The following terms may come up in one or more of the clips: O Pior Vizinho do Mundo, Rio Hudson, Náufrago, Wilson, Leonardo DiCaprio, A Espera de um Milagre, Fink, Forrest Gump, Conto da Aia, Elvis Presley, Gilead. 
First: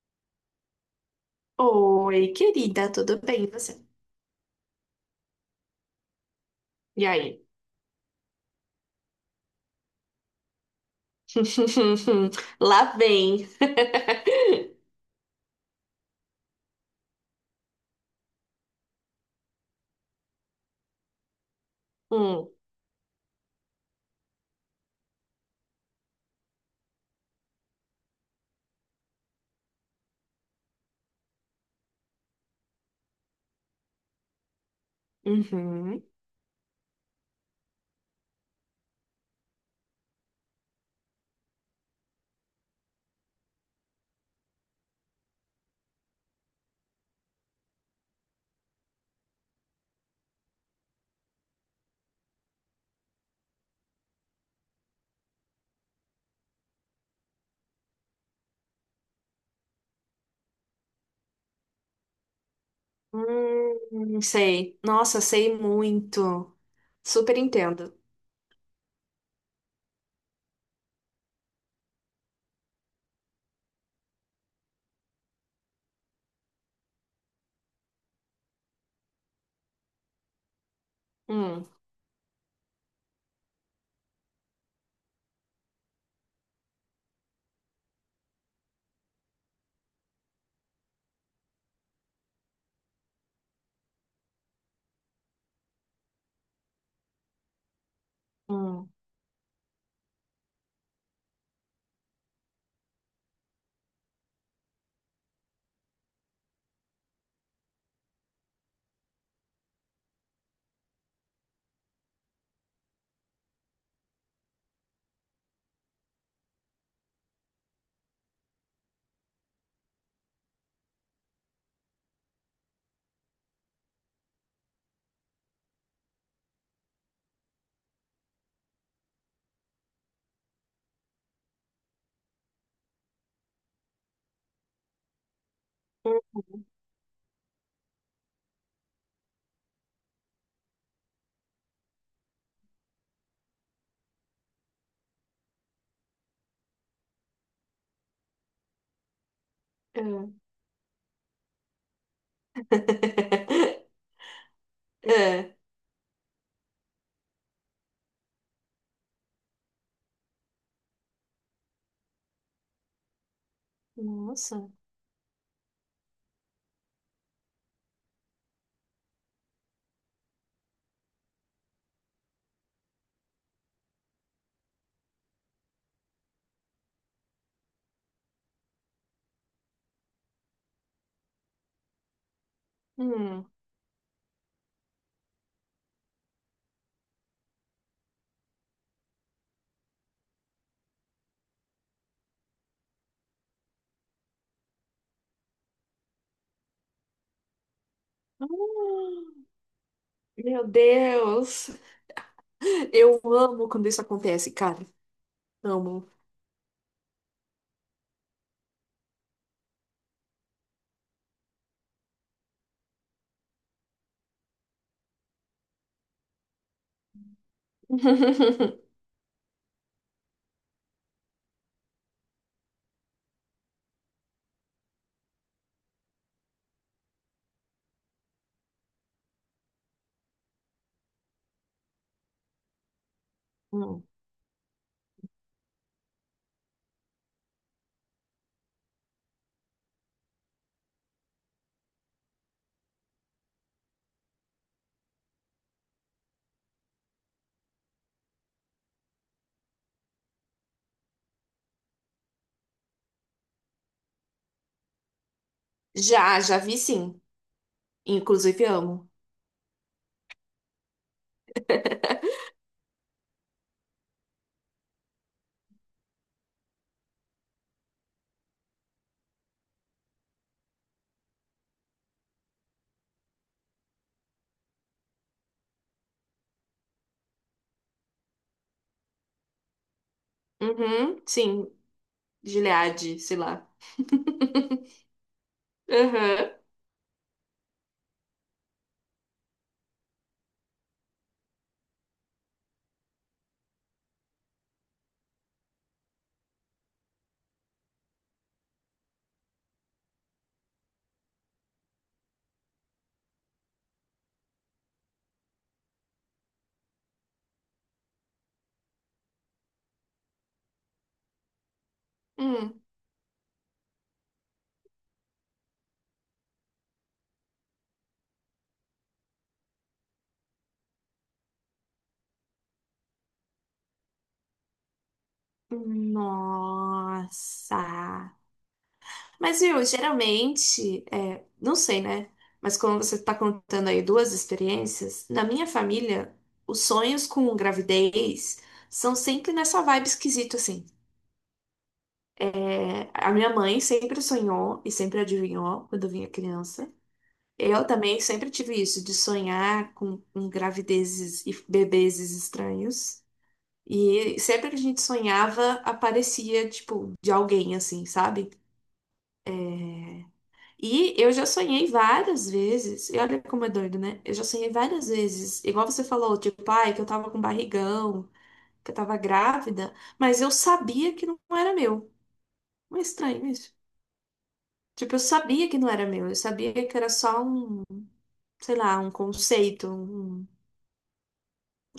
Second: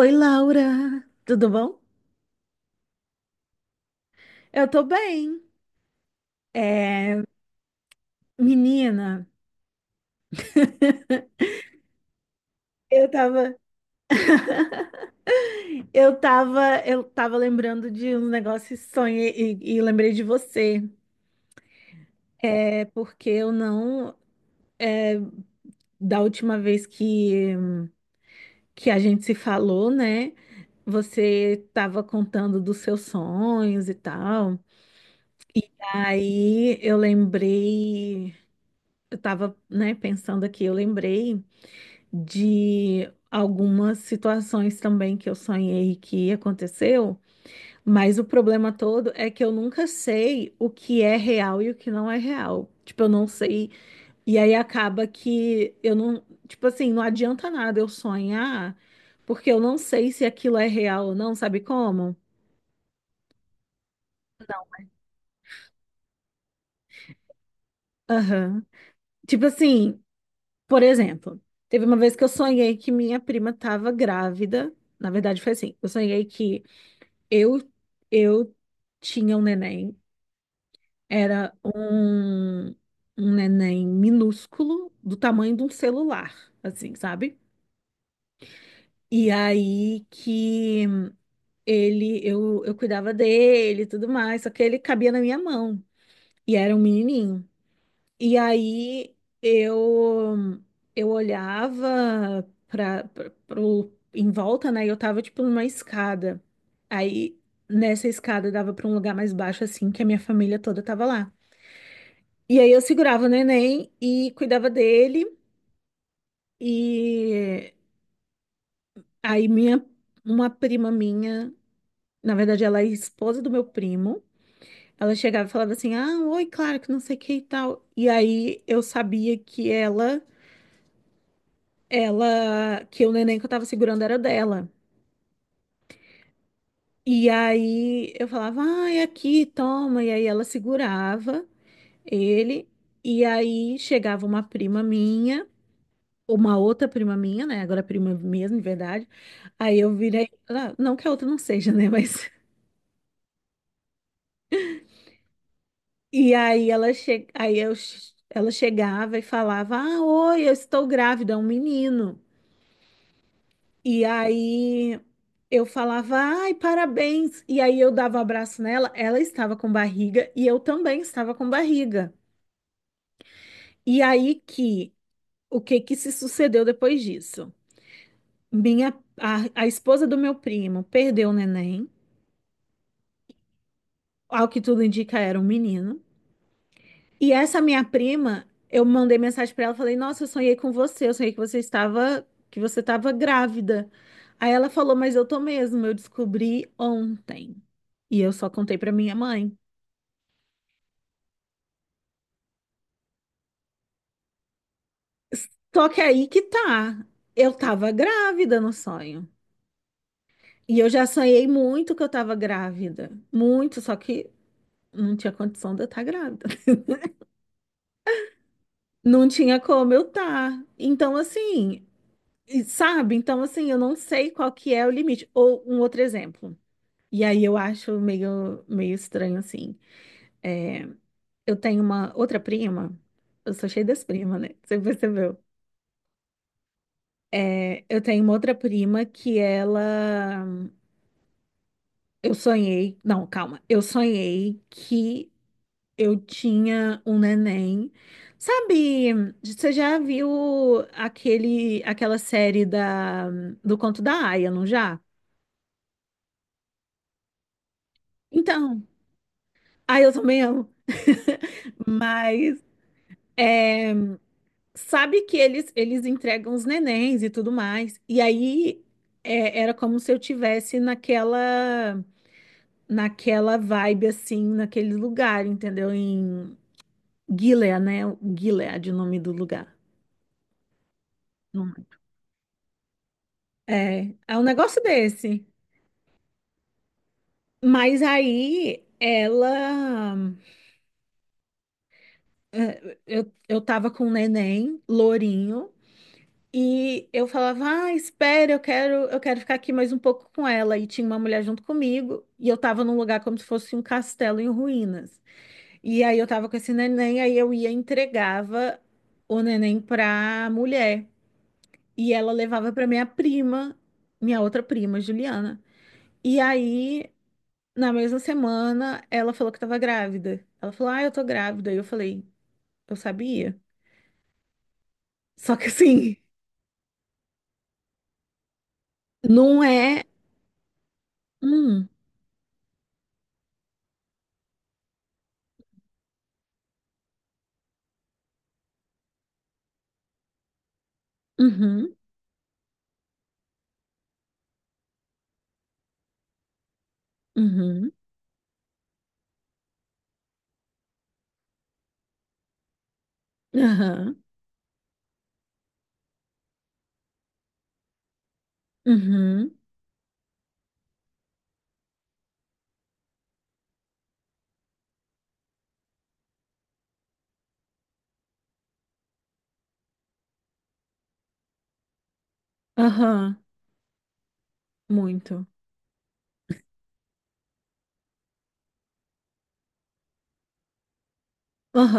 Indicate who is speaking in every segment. Speaker 1: Oi, Laura, tudo bom?
Speaker 2: Oi, querida, tudo bem? E você?
Speaker 1: Eu tô bem. É,
Speaker 2: E aí?
Speaker 1: menina,
Speaker 2: Lá
Speaker 1: eu
Speaker 2: vem.
Speaker 1: tava, eu tava lembrando de um negócio e sonhei e lembrei de você.
Speaker 2: Hum,
Speaker 1: É porque eu não, da última vez que a gente se falou, né? Você tava contando dos seus sonhos e tal.
Speaker 2: uhum.
Speaker 1: Aí eu lembrei, eu tava, né, pensando aqui, eu lembrei de algumas situações também que eu sonhei que aconteceu, mas o problema todo é que eu nunca sei o que é real e o que não é real. Tipo, eu não sei. E aí acaba que eu não, tipo assim, não adianta nada eu sonhar, porque eu não sei se aquilo é real ou não, sabe como?
Speaker 2: Sei. Nossa, sei muito. Super entendo.
Speaker 1: Aham. Tipo assim, por exemplo, teve uma vez que eu sonhei que minha prima tava grávida. Na verdade, foi assim, eu sonhei que eu, eu tinha um neném, era
Speaker 2: Hum,
Speaker 1: um, um neném minúsculo, do tamanho de um celular, assim, sabe? E aí que ele, eu, cuidava dele e tudo mais, só que ele cabia na minha mão. E era um menininho. E
Speaker 2: hum,
Speaker 1: aí eu olhava para pro em volta, né? E eu tava tipo numa escada. Aí nessa escada dava para um lugar mais baixo assim, que a minha família toda tava lá. E aí eu segurava o neném e cuidava dele e aí minha uma prima minha, na verdade ela é esposa do meu primo. Ela chegava e falava assim: "Ah, oi, claro que não sei o que e tal". E aí eu sabia que ela, que o neném que eu tava segurando era dela.
Speaker 2: hum,
Speaker 1: E aí eu falava, ai, aqui, toma. E aí ela segurava ele. E aí chegava uma prima minha, uma outra prima minha, né? Agora prima mesmo, de verdade. Aí eu
Speaker 2: é.
Speaker 1: virei, ah, não que a outra não seja, né? Mas.
Speaker 2: É.
Speaker 1: E aí ela che... aí eu... ela chegava e falava, ah, oi, eu estou grávida, é um menino. E
Speaker 2: Nossa.
Speaker 1: aí eu falava, ai, parabéns. E aí eu dava um abraço nela, ela estava com barriga e eu também estava com barriga. E aí que, o que que se sucedeu depois disso? Minha, a, esposa do meu primo perdeu o neném,
Speaker 2: Hum.
Speaker 1: ao que tudo indica era um menino. E essa minha prima, eu mandei mensagem pra ela, falei: "Nossa, eu sonhei com você, eu sonhei que você estava grávida". Aí ela falou: "Mas eu tô mesmo, eu descobri ontem". E eu só contei pra minha
Speaker 2: Hum.
Speaker 1: mãe.
Speaker 2: Meu Deus. Eu amo quando isso acontece, cara.
Speaker 1: Só que
Speaker 2: Amo.
Speaker 1: aí que tá. Eu tava grávida no sonho. E eu já sonhei muito que eu tava grávida, muito, só que não tinha condição de eu estar grávida. Não tinha como eu tá. Então assim, e sabe? Então assim, eu não sei qual que é o limite. Ou um outro exemplo. E aí eu acho meio, meio estranho, assim. É, eu tenho uma outra prima, eu sou cheia das
Speaker 2: Hum.
Speaker 1: primas, né? Você percebeu? É, eu tenho uma outra prima que ela. Eu sonhei. Não, calma. Eu sonhei que eu tinha um neném. Sabe, você já viu aquele, aquela série da, do Conto da Aia, não já?
Speaker 2: Já, já vi sim. Inclusive
Speaker 1: Então,
Speaker 2: amo.
Speaker 1: aí eu também amo. Mas. É, sabe que eles entregam os nenéns e tudo mais. E aí é, era como se eu tivesse naquela, naquela vibe assim, naquele lugar, entendeu? Em Gilead, né? Gilead, o nome do lugar.
Speaker 2: Uhum, sim,
Speaker 1: Não-
Speaker 2: Gilead, sei lá.
Speaker 1: É, é um negócio desse.
Speaker 2: Aham.
Speaker 1: Mas aí ela é, eu, tava com um neném, lourinho. E eu falava, ah, espera, eu quero ficar aqui mais um pouco com ela. E tinha uma mulher junto comigo, e eu tava num lugar como se fosse um castelo em ruínas. E aí eu tava com esse neném, aí eu ia e entregava o neném pra mulher. E ela levava
Speaker 2: Hum.
Speaker 1: pra minha prima, minha outra prima, Juliana. E aí, na mesma semana, ela falou que tava grávida. Ela falou, ah, eu tô grávida. E eu falei, eu sabia. Só que assim,
Speaker 2: Nossa. Mas,
Speaker 1: não
Speaker 2: viu,
Speaker 1: é.
Speaker 2: geralmente, não
Speaker 1: Hum,
Speaker 2: sei, né? Mas como você tá contando aí duas experiências, na minha família, os sonhos com gravidez são sempre nessa vibe esquisita, assim.
Speaker 1: uhum,
Speaker 2: É, a minha mãe sempre sonhou e sempre adivinhou quando eu vinha criança. Eu
Speaker 1: uhum.
Speaker 2: também sempre tive isso, de sonhar com gravidezes e bebezes estranhos.
Speaker 1: Aham.
Speaker 2: E sempre que a gente sonhava, aparecia, tipo, de alguém, assim, sabe?
Speaker 1: Uhum.
Speaker 2: E eu já sonhei várias vezes, e olha como é doido, né? Eu já sonhei várias vezes, igual você falou, tipo, ai, que eu tava com barrigão, que eu tava grávida, mas eu sabia que não era meu. Não é
Speaker 1: Aham.
Speaker 2: estranho isso? Tipo, eu
Speaker 1: Muito.
Speaker 2: sabia que não era meu, eu sabia que era só um, sei lá, um conceito, um,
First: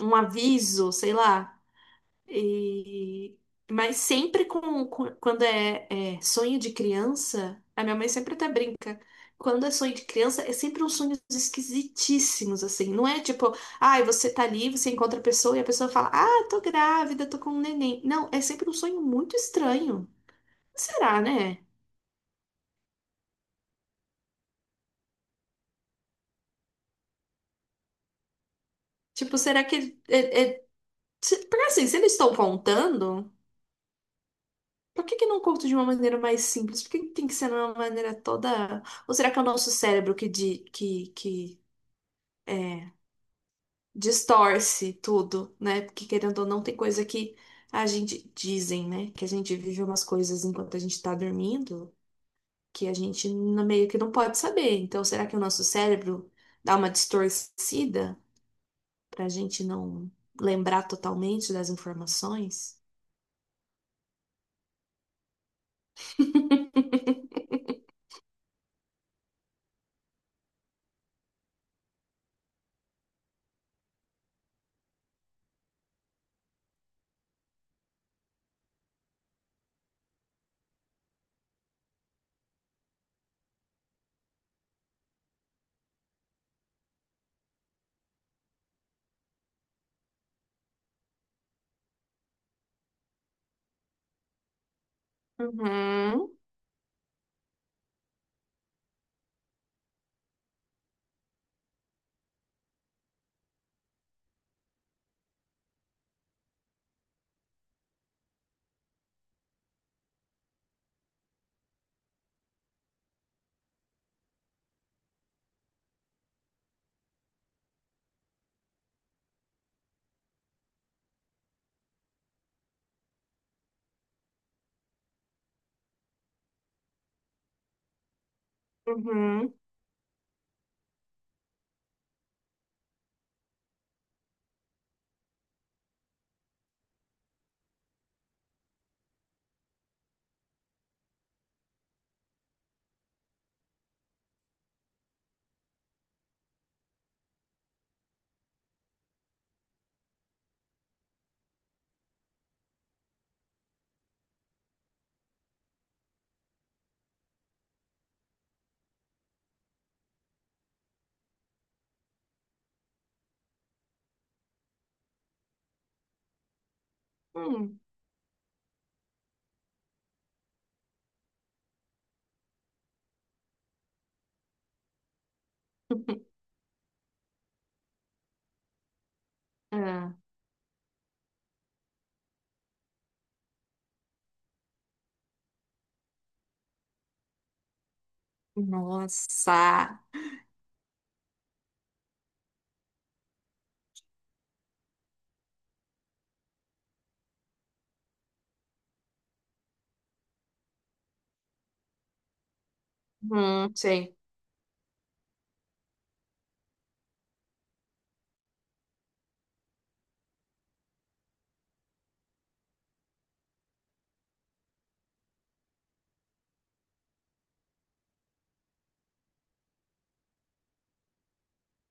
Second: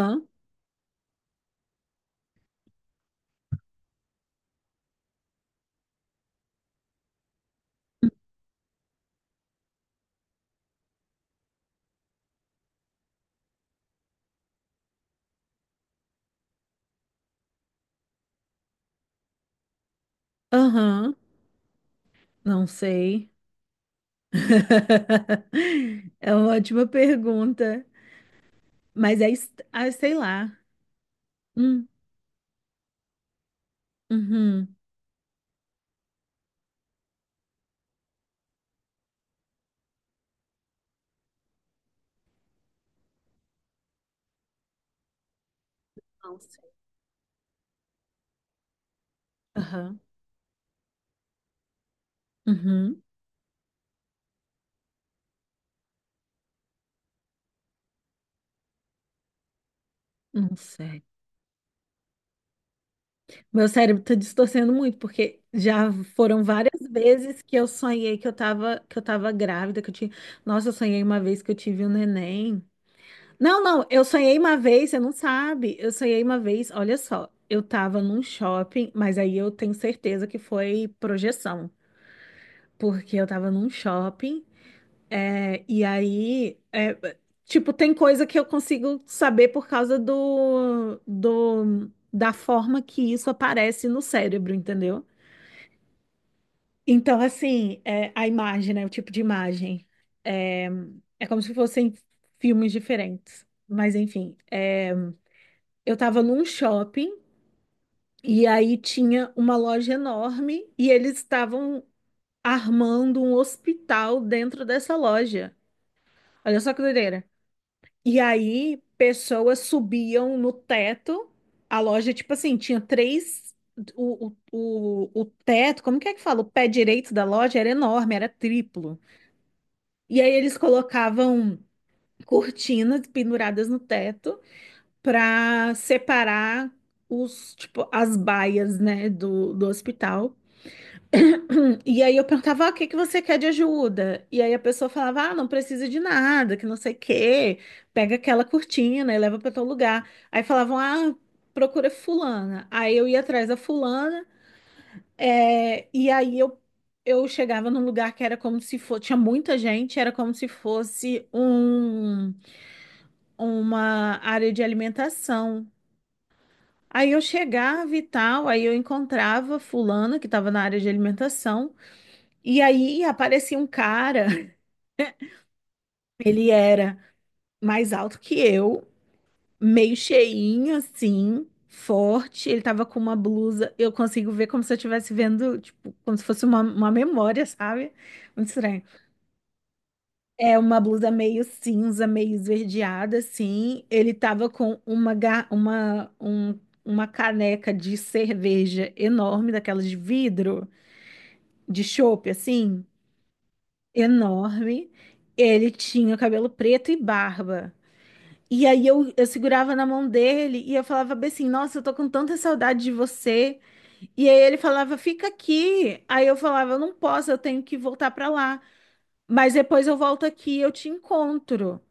Speaker 2: um aviso, sei lá. E... mas sempre quando é sonho de criança, a minha mãe sempre até brinca. Quando é sonho de criança, é sempre uns sonhos esquisitíssimos, assim. Não é tipo, ai, você tá ali, você encontra a pessoa e a pessoa fala, ah, tô grávida, tô com um neném. Não, é sempre um sonho muito estranho.
Speaker 1: Aham.
Speaker 2: Será, né?
Speaker 1: Não sei. É uma ótima pergunta. Mas é,
Speaker 2: Tipo,
Speaker 1: est-
Speaker 2: será
Speaker 1: ah,
Speaker 2: que.
Speaker 1: sei lá.
Speaker 2: Porque assim,
Speaker 1: Hum.
Speaker 2: se eles estão contando,
Speaker 1: Uhum.
Speaker 2: por que que não conto de uma maneira mais simples? Por que que tem que ser de uma maneira toda. Ou será que é o nosso cérebro que É, distorce tudo, né? Porque
Speaker 1: Não
Speaker 2: querendo ou não,
Speaker 1: sei.
Speaker 2: tem coisa que a gente dizem, né? Que a gente vive
Speaker 1: Aham.
Speaker 2: umas coisas enquanto a gente tá dormindo que a
Speaker 1: Uhum.
Speaker 2: gente meio que não pode saber. Então, será que o nosso cérebro dá uma distorcida pra gente não
Speaker 1: Não
Speaker 2: lembrar
Speaker 1: sei.
Speaker 2: totalmente das informações?
Speaker 1: Meu cérebro tá distorcendo muito, porque já foram várias vezes que eu sonhei que eu tava grávida, que eu tinha... Nossa, eu sonhei uma vez que eu tive um neném. Não, não, eu sonhei uma vez, você não sabe. Eu sonhei uma vez, olha só, eu tava num shopping, mas aí eu tenho certeza que foi projeção, porque eu tava num shopping, é, e aí, é, tipo, tem coisa que eu consigo saber por causa da forma que isso aparece no cérebro, entendeu?
Speaker 2: Uhum,
Speaker 1: Então, assim, é, a imagem, né, o tipo de imagem, é, é como se fossem filmes diferentes, mas enfim, é, eu estava num shopping e aí tinha uma loja enorme e eles estavam armando um hospital dentro dessa loja. Olha só que doideira. E aí pessoas subiam no teto. A loja, tipo assim, tinha três. O, o, o teto, como que é que fala? O pé direito da loja era enorme, era triplo.
Speaker 2: uhum,
Speaker 1: E aí eles colocavam cortinas penduradas no teto para separar os, tipo, as baias, né, do hospital. E aí eu perguntava, ah, o que que você quer de ajuda? E aí a pessoa falava, ah, não precisa de nada, que não sei o quê, pega aquela cortina e leva para tal lugar. Aí falavam, ah, procura fulana. Aí eu ia atrás da fulana, é, e aí eu chegava num lugar que era como se fosse, tinha muita gente, era como se fosse um, uma área de alimentação. Aí eu
Speaker 2: hum.
Speaker 1: chegava e tal, aí eu encontrava fulano que estava na área de alimentação, e aí aparecia um cara, ele era mais alto que eu, meio
Speaker 2: Ah,
Speaker 1: cheinho assim, forte, ele tava com uma blusa, eu consigo ver como se eu estivesse vendo, tipo, como se fosse uma memória, sabe? Muito estranho.
Speaker 2: nossa.
Speaker 1: É uma blusa meio cinza, meio esverdeada assim, ele tava com uma, ga- uma, um- uma caneca de cerveja enorme, daquelas de vidro, de chope, assim,
Speaker 2: Sei.
Speaker 1: enorme. Ele tinha cabelo preto e barba. E aí eu, segurava na mão dele e eu falava bem assim, nossa, eu tô com tanta saudade de você. E aí ele falava, fica aqui. Aí eu falava, eu não posso, eu tenho que voltar pra lá. Mas depois eu volto aqui e eu te encontro.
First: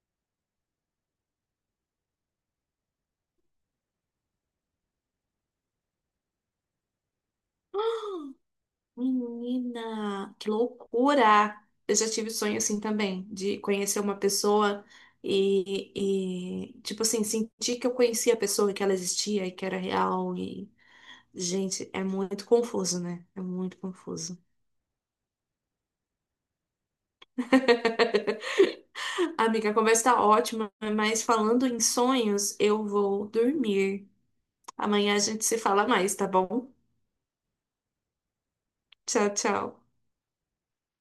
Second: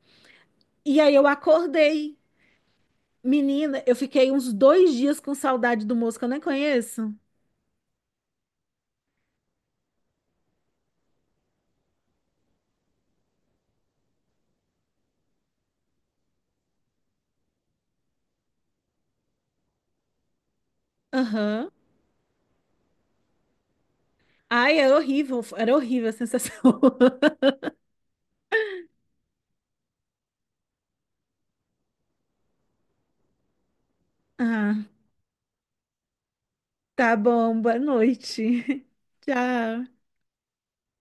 Speaker 1: E aí eu acordei. Menina, eu fiquei uns 2 dias com saudade do moço que eu nem conheço.
Speaker 2: Menina, que loucura! Eu já tive sonho assim também, de conhecer uma pessoa tipo assim, sentir que eu conhecia a pessoa, que ela existia e que era real. E,
Speaker 1: Aham.
Speaker 2: gente, é muito confuso, né? É muito confuso.
Speaker 1: Ai, era horrível a sensação.
Speaker 2: Amiga, a conversa tá ótima, mas falando em sonhos, eu vou dormir.
Speaker 1: Ah.
Speaker 2: Amanhã a gente se fala mais, tá bom?
Speaker 1: Tá bom, boa noite.
Speaker 2: Tchau, tchau.
Speaker 1: Tchau.